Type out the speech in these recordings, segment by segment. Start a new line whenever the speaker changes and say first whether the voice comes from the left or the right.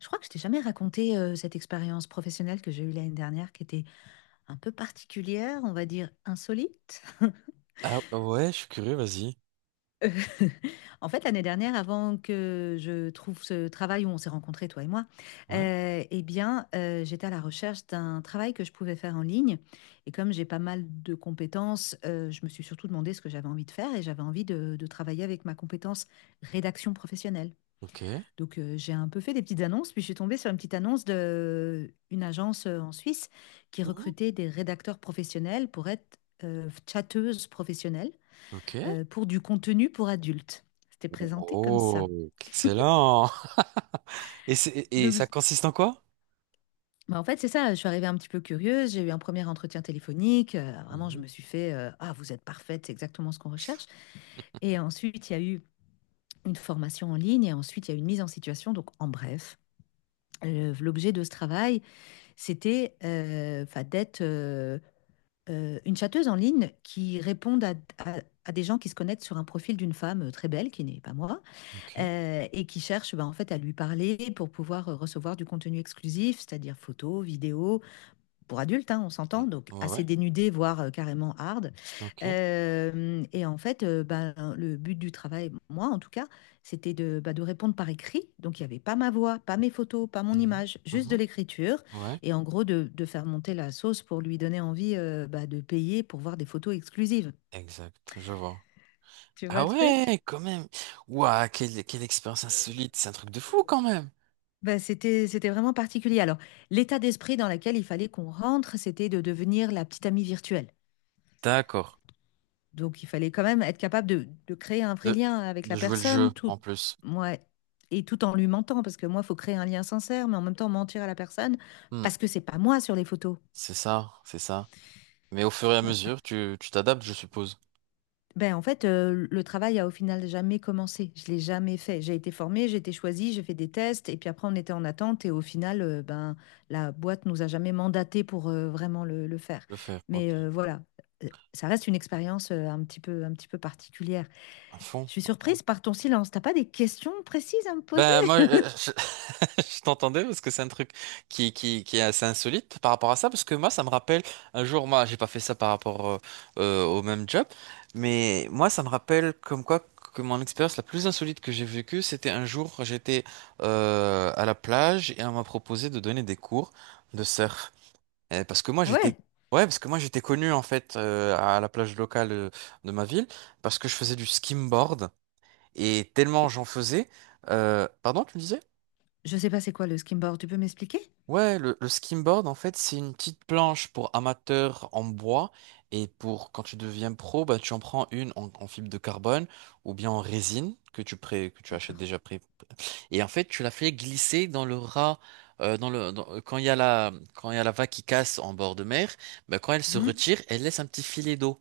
left: Je crois que je t'ai jamais raconté, cette expérience professionnelle que j'ai eue l'année dernière qui était un peu particulière, on va dire insolite.
right: Ah ouais, je suis curieux, vas-y.
left: Heu, en fait, l'année dernière, avant que je trouve ce travail où on s'est rencontrés, toi et moi,
right: Ouais,
left: et bien, j'étais à la recherche d'un travail que je pouvais faire en ligne et comme j'ai pas mal de compétences, je me suis surtout demandé ce que j'avais envie de faire et j'avais envie de travailler avec ma compétence rédaction professionnelle.
right: ok.
left: Donc, j'ai un peu fait des petites annonces, puis je suis tombée sur une petite annonce de une agence en Suisse qui
right: Mhm.
left: recrutait des rédacteurs professionnels pour être chatteuses professionnelles,
right: Ok.
left: pour du contenu pour adultes. C'était présenté comme ça.
right: Oh, excellent. Et
left: Donc,
right: ça consiste en quoi?
left: bah, en fait, c'est ça, je suis arrivée un petit peu curieuse, j'ai eu un premier entretien téléphonique, vraiment, je
right: Mhm.
left: me suis fait, ah, vous êtes parfaite, c'est exactement ce qu'on recherche. Et ensuite, il y a eu une formation en ligne, et ensuite, il y a eu une mise en situation, donc en bref. L'objet de ce travail, c'était, enfin, d'être, une châteuse en ligne qui réponde à à des gens qui se connectent sur un profil d'une femme, très belle, qui n'est pas moi,
right: Ok.
left: et qui cherche, ben en fait, à lui parler pour pouvoir, recevoir du contenu exclusif, c'est-à-dire photos, vidéos, pour adultes, hein, on
right: Mm.
left: s'entend, donc
right: Ouais, ouais.
left: assez dénudé, voire carrément hard.
right: Ok.
left: Et en fait, ben, le but du travail, moi en tout cas, c'était de, bah, de répondre par écrit. Donc il y avait pas ma voix, pas mes photos, pas mon
right: Mhm.
left: image, juste de
right: Mhm.
left: l'écriture
right: Ouais.
left: et en gros de faire monter la sauce pour lui donner envie, bah, de payer pour voir des photos exclusives.
right: Exact, je vois.
left: Tu vois le
right: Ah
left: truc?
right: ouais, quand même. Ouah, quelle expérience insolite. C'est un truc de fou quand même.
left: Bah, c'était vraiment particulier. Alors l'état d'esprit dans lequel il fallait qu'on rentre, c'était de devenir la petite amie virtuelle.
right: D'accord.
left: Donc, il fallait quand même être capable de créer un vrai
right: De,
left: lien avec
right: de
left: la
right: jouer le jeu
left: personne, tout,
right: en plus.
left: moi, et tout en lui mentant, parce que moi, il faut créer un lien sincère, mais en même temps mentir à la personne,
right: Hmm.
left: parce que c'est pas moi sur les photos.
right: C'est ça, c'est ça. Mais au fur et à mesure, tu t'adaptes, je suppose.
left: Ben, en fait, le travail a au final jamais commencé. Je l'ai jamais fait. J'ai été formée, j'ai été choisie, j'ai fait des tests, et puis après, on était en attente, et au final, ben, la boîte nous a jamais mandaté pour vraiment le faire.
right: De faire,
left: Mais
right: ok.
left: voilà. Ça reste une expérience, un petit peu particulière.
right: À fond,
left: Je suis
right: à fond.
left: surprise par ton silence. T'as pas des questions précises à me poser?
right: Ben moi, je, je t'entendais parce que c'est un truc qui est assez insolite par rapport à ça, parce que moi, ça me rappelle un jour, moi, j'ai pas fait ça par rapport au même job, mais moi, ça me rappelle comme quoi que mon expérience la plus insolite que j'ai vécue, c'était un jour, j'étais à la plage et on m'a proposé de donner des cours de surf. Parce que moi,
left: Ah
right: j'étais.
left: ouais,
right: Ouais, parce que moi j'étais connu en fait à la plage locale de ma ville parce que je faisais du skimboard. Et tellement
left: c'est-
right: j'en faisais. Pardon, tu me disais?
left: je sais pas c'est quoi le skimboard, tu peux m'expliquer?
right: Ouais, le skimboard, en fait, c'est une petite planche pour amateurs en bois. Et pour quand tu deviens pro, bah, tu en prends une en, en fibre de carbone ou bien en résine que que tu achètes
left: D'accord.
right: déjà prêt. Et en fait, tu la fais glisser dans le ras. Quand il y a la, quand il y a la vague qui casse en bord de mer, bah, quand elle se
left: Mhm,
right: retire, elle laisse un petit filet d'eau.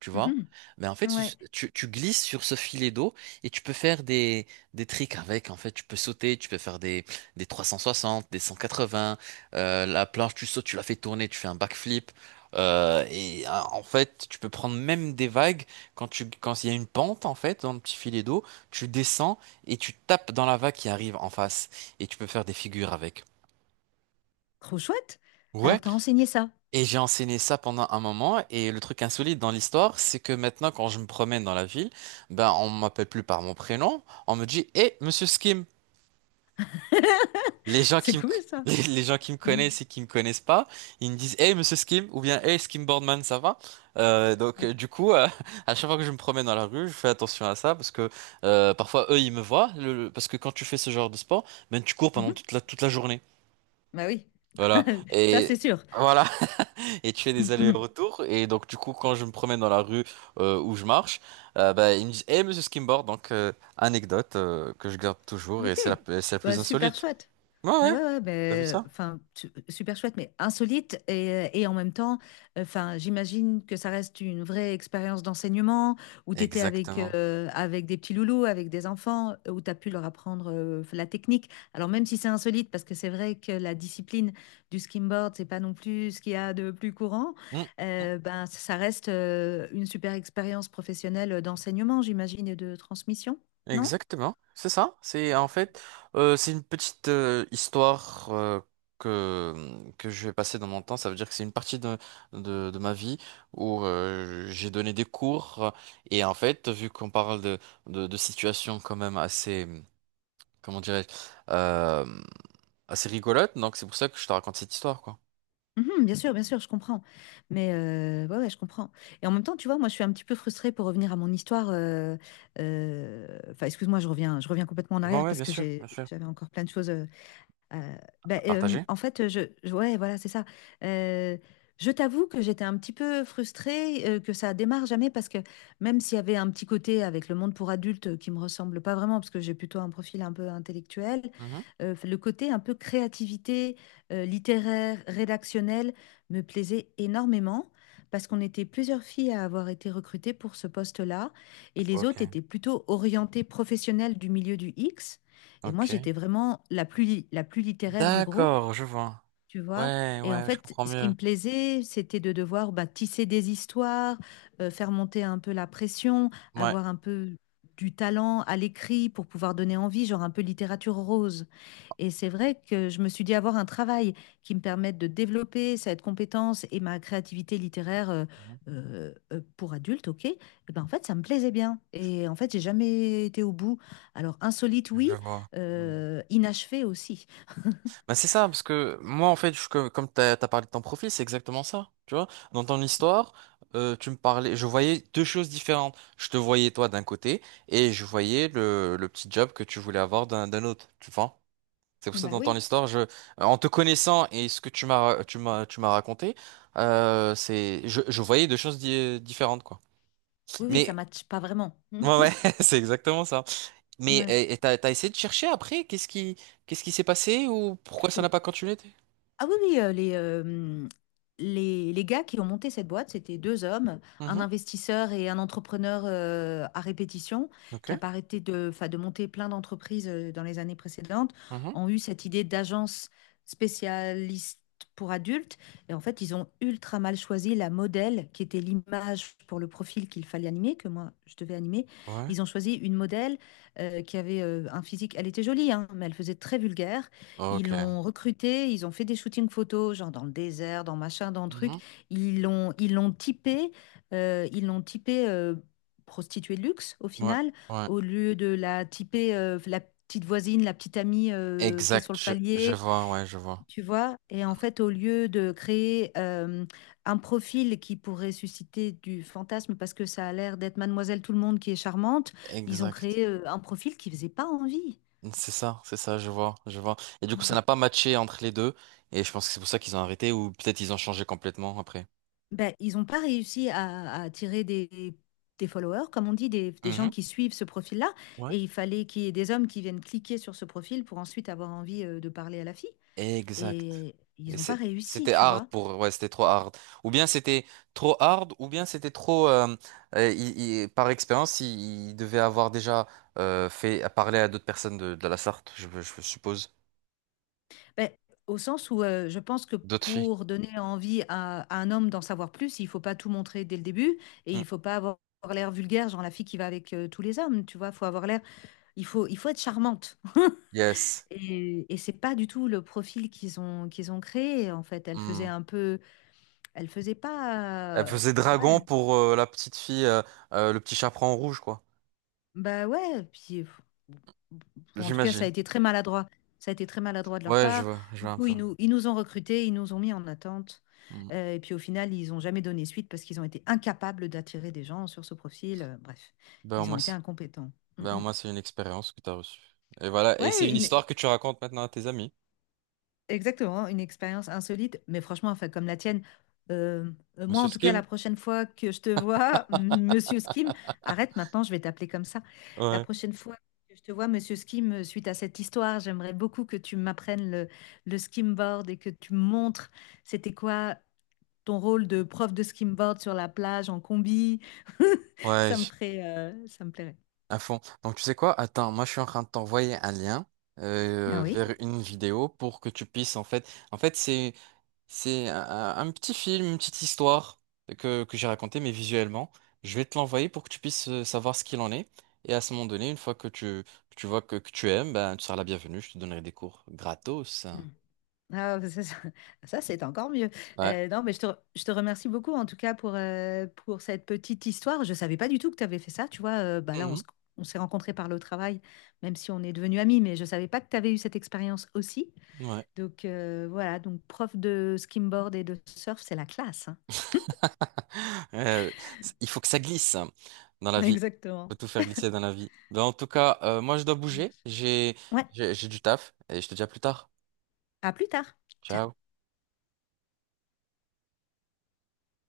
right: Tu vois.
left: mhm.
right: Mais en fait,
left: Ouais,
right: tu glisses sur ce filet d'eau et tu peux faire des tricks avec. En fait, tu peux sauter, tu peux faire des 360, des 180. La planche, tu sautes, tu la fais tourner, tu fais un backflip. En fait, tu peux prendre même des vagues quand tu, quand il y a une pente, en fait, dans le petit filet d'eau, tu descends et tu tapes dans la vague qui arrive en face. Et tu peux faire des figures avec.
left: trop chouette. Alors
right: Ouais.
left: t'as enseigné ça.
right: Et j'ai enseigné ça pendant un moment. Et le truc insolite dans l'histoire, c'est que maintenant, quand je me promène dans la ville, ben, on m'appelle plus par mon prénom. On me dit, Eh, Monsieur Skim. Les gens
left: C'est
right: qui me,
left: cool ça.
right: les gens qui me
left: Mhm,
right: connaissent et qui me connaissent pas, ils me disent, Eh, Monsieur Skim, ou bien, Eh, Skim Boardman, ça va? Euh, donc, euh, du coup, euh, à chaque fois que je me promène dans la rue, je fais attention à ça parce que parfois, eux, ils me voient. Parce que quand tu fais ce genre de sport, ben, tu cours pendant
left: mhm.
right: toute la journée.
left: Bah oui,
right: Voilà.
left: ça
right: Et
left: c'est sûr.
right: voilà. Et tu fais des
left: Mhm.
right: allers-retours. Et donc, du coup, quand je me promène dans la rue où je marche, bah, ils me disent, hey monsieur Skimboard, donc anecdote que je garde toujours et
left: Ok,
right: c'est la plus
left: bah, super
right: insolite.
left: chouette.
right: Ouais,
left: Mais ouais,
right: ouais,
left: ouais,
right: t'as vu
left: ben,
right: ça?
left: enfin, super chouette, mais insolite et en même temps, enfin, j'imagine que ça reste une vraie expérience d'enseignement où tu étais avec,
right: Exactement.
left: avec des petits loulous, avec des enfants, où tu as pu leur apprendre, la technique. Alors même si c'est insolite, parce que c'est vrai que la discipline du skimboard, c'est pas non plus ce qu'il y a de plus courant,
right: Mm, mm.
left: ben, ça reste, une super expérience professionnelle d'enseignement, j'imagine, et de transmission, non?
right: Exactement, c'est ça. C'est en fait, c'est une petite histoire que que je vais passer dans mon temps. Ça veut dire que c'est une partie de ma vie où j'ai donné des cours et en fait, vu qu'on parle de situations quand même assez comment dirais-je, euh, assez rigolote. Donc c'est pour ça que je te raconte cette histoire, quoi.
left: Mhm, bien sûr, je comprends. Mais ouais, ouais, je comprends. Et en même temps, tu vois, moi, je suis un petit peu frustrée pour revenir à mon histoire. Enfin, excuse-moi, je reviens complètement en
right: Bon,
left: arrière
right: ouais,
left: parce
right: bien
left: que
right: sûr, bien sûr.
left: j'avais encore plein de choses. Euh, Bah,
right: À partager?
left: en fait, ouais, voilà, c'est ça. Euh, je t'avoue que j'étais un petit peu frustrée, que ça démarre jamais parce que même s'il y avait un petit côté avec le monde pour adultes, qui me ressemble pas vraiment parce que j'ai plutôt un profil un peu intellectuel,
right: Mhm.
left: le côté un peu créativité, littéraire, rédactionnel me plaisait énormément parce qu'on était plusieurs filles à avoir été recrutées pour ce poste-là et les
right: Ok,
left: autres étaient plutôt orientées professionnelles du milieu du X. Et
right: ok.
left: moi, j'étais vraiment la plus littéraire du groupe,
right: D'accord, je vois.
left: tu vois.
right: Ouais,
left: Et en
right: ouais, je
left: fait,
right: comprends
left: ce qui
right: mieux.
left: me plaisait, c'était de devoir, bah, tisser des histoires, faire monter un peu la pression,
right: Ouais.
left: avoir un peu du talent à l'écrit pour pouvoir donner envie, genre un peu littérature rose. Et c'est vrai que je me suis dit avoir un travail qui me permette de développer cette compétence et ma créativité littéraire,
right: Mhm.
left: pour adulte, ok, et ben en fait, ça me plaisait bien. Et en fait, j'ai jamais été au bout. Alors, insolite, oui,
right: Je vois. Mm.
left: inachevé aussi.
right: Bah, c'est ça, parce que moi, en fait, comme t'as parlé de ton profil, c'est exactement ça. Tu vois, dans ton histoire, tu me parlais, je voyais deux choses différentes. Je te voyais toi d'un côté et je voyais le petit job que tu voulais avoir d'un autre, tu vois. C'est pour ça que
left: Bah
right: dans ton
left: oui.
right: histoire, en te connaissant et ce que tu m'as raconté, je voyais deux choses différentes, quoi.
left: Oui, oui, ça
right: Mais
left: matche pas vraiment.
right: ouais, ouais, c'est exactement ça. Mais
left: Ouais.
right: et t'as essayé de chercher après, qu'est-ce qui s'est passé ou pourquoi ça n'a pas continué? T'es-.
left: Ah oui, oui, les gars qui ont monté cette boîte, c'était deux hommes, un
right: Mhm.
left: investisseur et un entrepreneur, à répétition,
right: Ok.
left: qui a pas arrêté de, 'fin, de monter plein d'entreprises, dans les années précédentes,
right: Mhm.
left: ont eu cette idée d'agence spécialiste pour adultes. Et en fait, ils ont ultra mal choisi la modèle, qui était l'image pour le profil qu'il fallait animer, que moi, je devais animer.
right: Ouais.
left: Ils ont choisi une modèle, qui avait, un physique, elle était jolie, hein, mais elle faisait très vulgaire. Ils
right: Ok.
left: l'ont recruté, ils ont fait des shootings photos, genre dans le désert, dans machin, dans truc.
right: Mhm.
left: Ils l'ont typé, euh, ils l'ont typé euh, prostituée de luxe au
right: Ouais.
left: final,
right: Ouais.
left: au lieu de la typer, la petite voisine, la petite amie, qui est sur
right: Exact.
left: le
right: Je
left: palier,
right: vois. Ouais, je vois.
left: tu vois. Et en fait, au lieu de créer, un profil qui pourrait susciter du fantasme parce que ça a l'air d'être Mademoiselle Tout-le-Monde qui est charmante, ils ont
right: Exact.
left: créé, un profil qui faisait pas envie.
right: C'est ça, je vois, je vois. Et du coup, ça n'a pas matché entre les deux, et je pense que c'est pour ça qu'ils ont arrêté, ou peut-être ils ont changé complètement après.
left: Ben, ils n'ont pas réussi à attirer des followers, comme on dit, des gens
right: Mhm.
left: qui suivent ce profil-là.
right: Ouais.
left: Et il fallait qu'il y ait des hommes qui viennent cliquer sur ce profil pour ensuite avoir envie, de parler à la fille.
right: Exact.
left: Et ils n'ont pas réussi,
right: C'était
left: tu
right: hard
left: vois.
right: pour, ouais, c'était trop hard. Ou bien c'était trop hard, ou bien c'était trop, par expérience, il devait avoir déjà fait à parler à d'autres personnes de la Sarthe, je suppose,
left: Ben, au sens où, je pense que
right: d'autres filles.
left: pour donner envie à un homme d'en savoir plus, il ne faut pas tout montrer dès le début et il
right: Mm.
left: ne faut pas avoir l'air vulgaire, genre la fille qui va avec, tous les hommes, tu vois. Faut avoir l'air, il faut être charmante.
right: Yes.
left: Et c'est pas du tout le profil qu'ils ont créé en fait. Elle
right: Hmm.
left: faisait un peu, elle faisait
right: Elle
left: pas,
right: faisait dragon
left: ouais,
right: pour la petite fille, le petit chaperon rouge, quoi.
left: bah ouais. Puis pff, ou en tout cas, ça a
right: J'imagine.
left: été très maladroit. Ça a été très maladroit de leur
right: Ouais,
left: part.
right: je
left: Du
right: vois un
left: coup,
right: peu.
left: ils nous ont recrutés, ils nous ont mis en attente.
right: Mm.
left: Et puis au final, ils ont jamais donné suite parce qu'ils ont été incapables d'attirer des gens sur ce profil. Bref,
right: Ben, au
left: ils ont
right: moins,
left: été
right: c'est-
left: incompétents. Mm,
right: ben, au
left: mm.
right: moins, c'est une expérience que tu as reçue. Et voilà, et c'est
left: Ouais,
right: une
left: une-
right: histoire que tu racontes maintenant à tes amis.
left: Exactement, une expérience insolite, mais franchement, enfin, comme la tienne, euh, moi
right: Monsieur
left: en tout cas,
right: Skim?
left: la prochaine fois que je te vois, Monsieur Skim, arrête maintenant, je vais t'appeler comme ça. La
right: Ouais.
left: prochaine fois que je te vois, Monsieur Skim, suite à cette histoire, j'aimerais beaucoup que tu m'apprennes le skimboard et que tu me montres c'était quoi ton rôle de prof de skimboard sur la plage en combi.
right: Ouais,
left: Ça me
right: j-
left: ferait, ça me plairait.
right: à fond. Donc, tu sais quoi? Attends, moi, je suis en train de t'envoyer un lien
left: Ah oui?
right: vers une vidéo pour que tu puisses, en fait... En fait, c'est un petit film, une petite histoire que j'ai racontée, mais visuellement. Je vais te l'envoyer pour que tu puisses savoir ce qu'il en est. Et à ce moment donné, une fois que tu vois que tu aimes, ben, tu seras la bienvenue. Je te donnerai des cours gratos.
left: Ah, ça, ça- Ça, c'est encore mieux.
right: Ouais.
left: Non, mais je te, je te remercie beaucoup en tout cas pour cette petite histoire. Je ne savais pas du tout que tu avais fait ça. Tu vois, bah là,
right: Mhm.
left: on s'est rencontrés par le travail, même si on est devenus amis, mais je ne savais pas que tu avais eu cette expérience aussi.
right: Ouais.
left: Donc voilà, donc prof de skimboard et de surf, c'est la classe. Hein.
right: Euh, il faut que ça glisse hein, dans la vie. Il
left: Exactement.
right: faut tout faire glisser dans la vie. Ben, en tout cas, moi, je dois bouger.
left: Ouais,
right: J'ai du taf et je te dis à plus tard.
left: à plus tard. Ciao.
right: Ciao.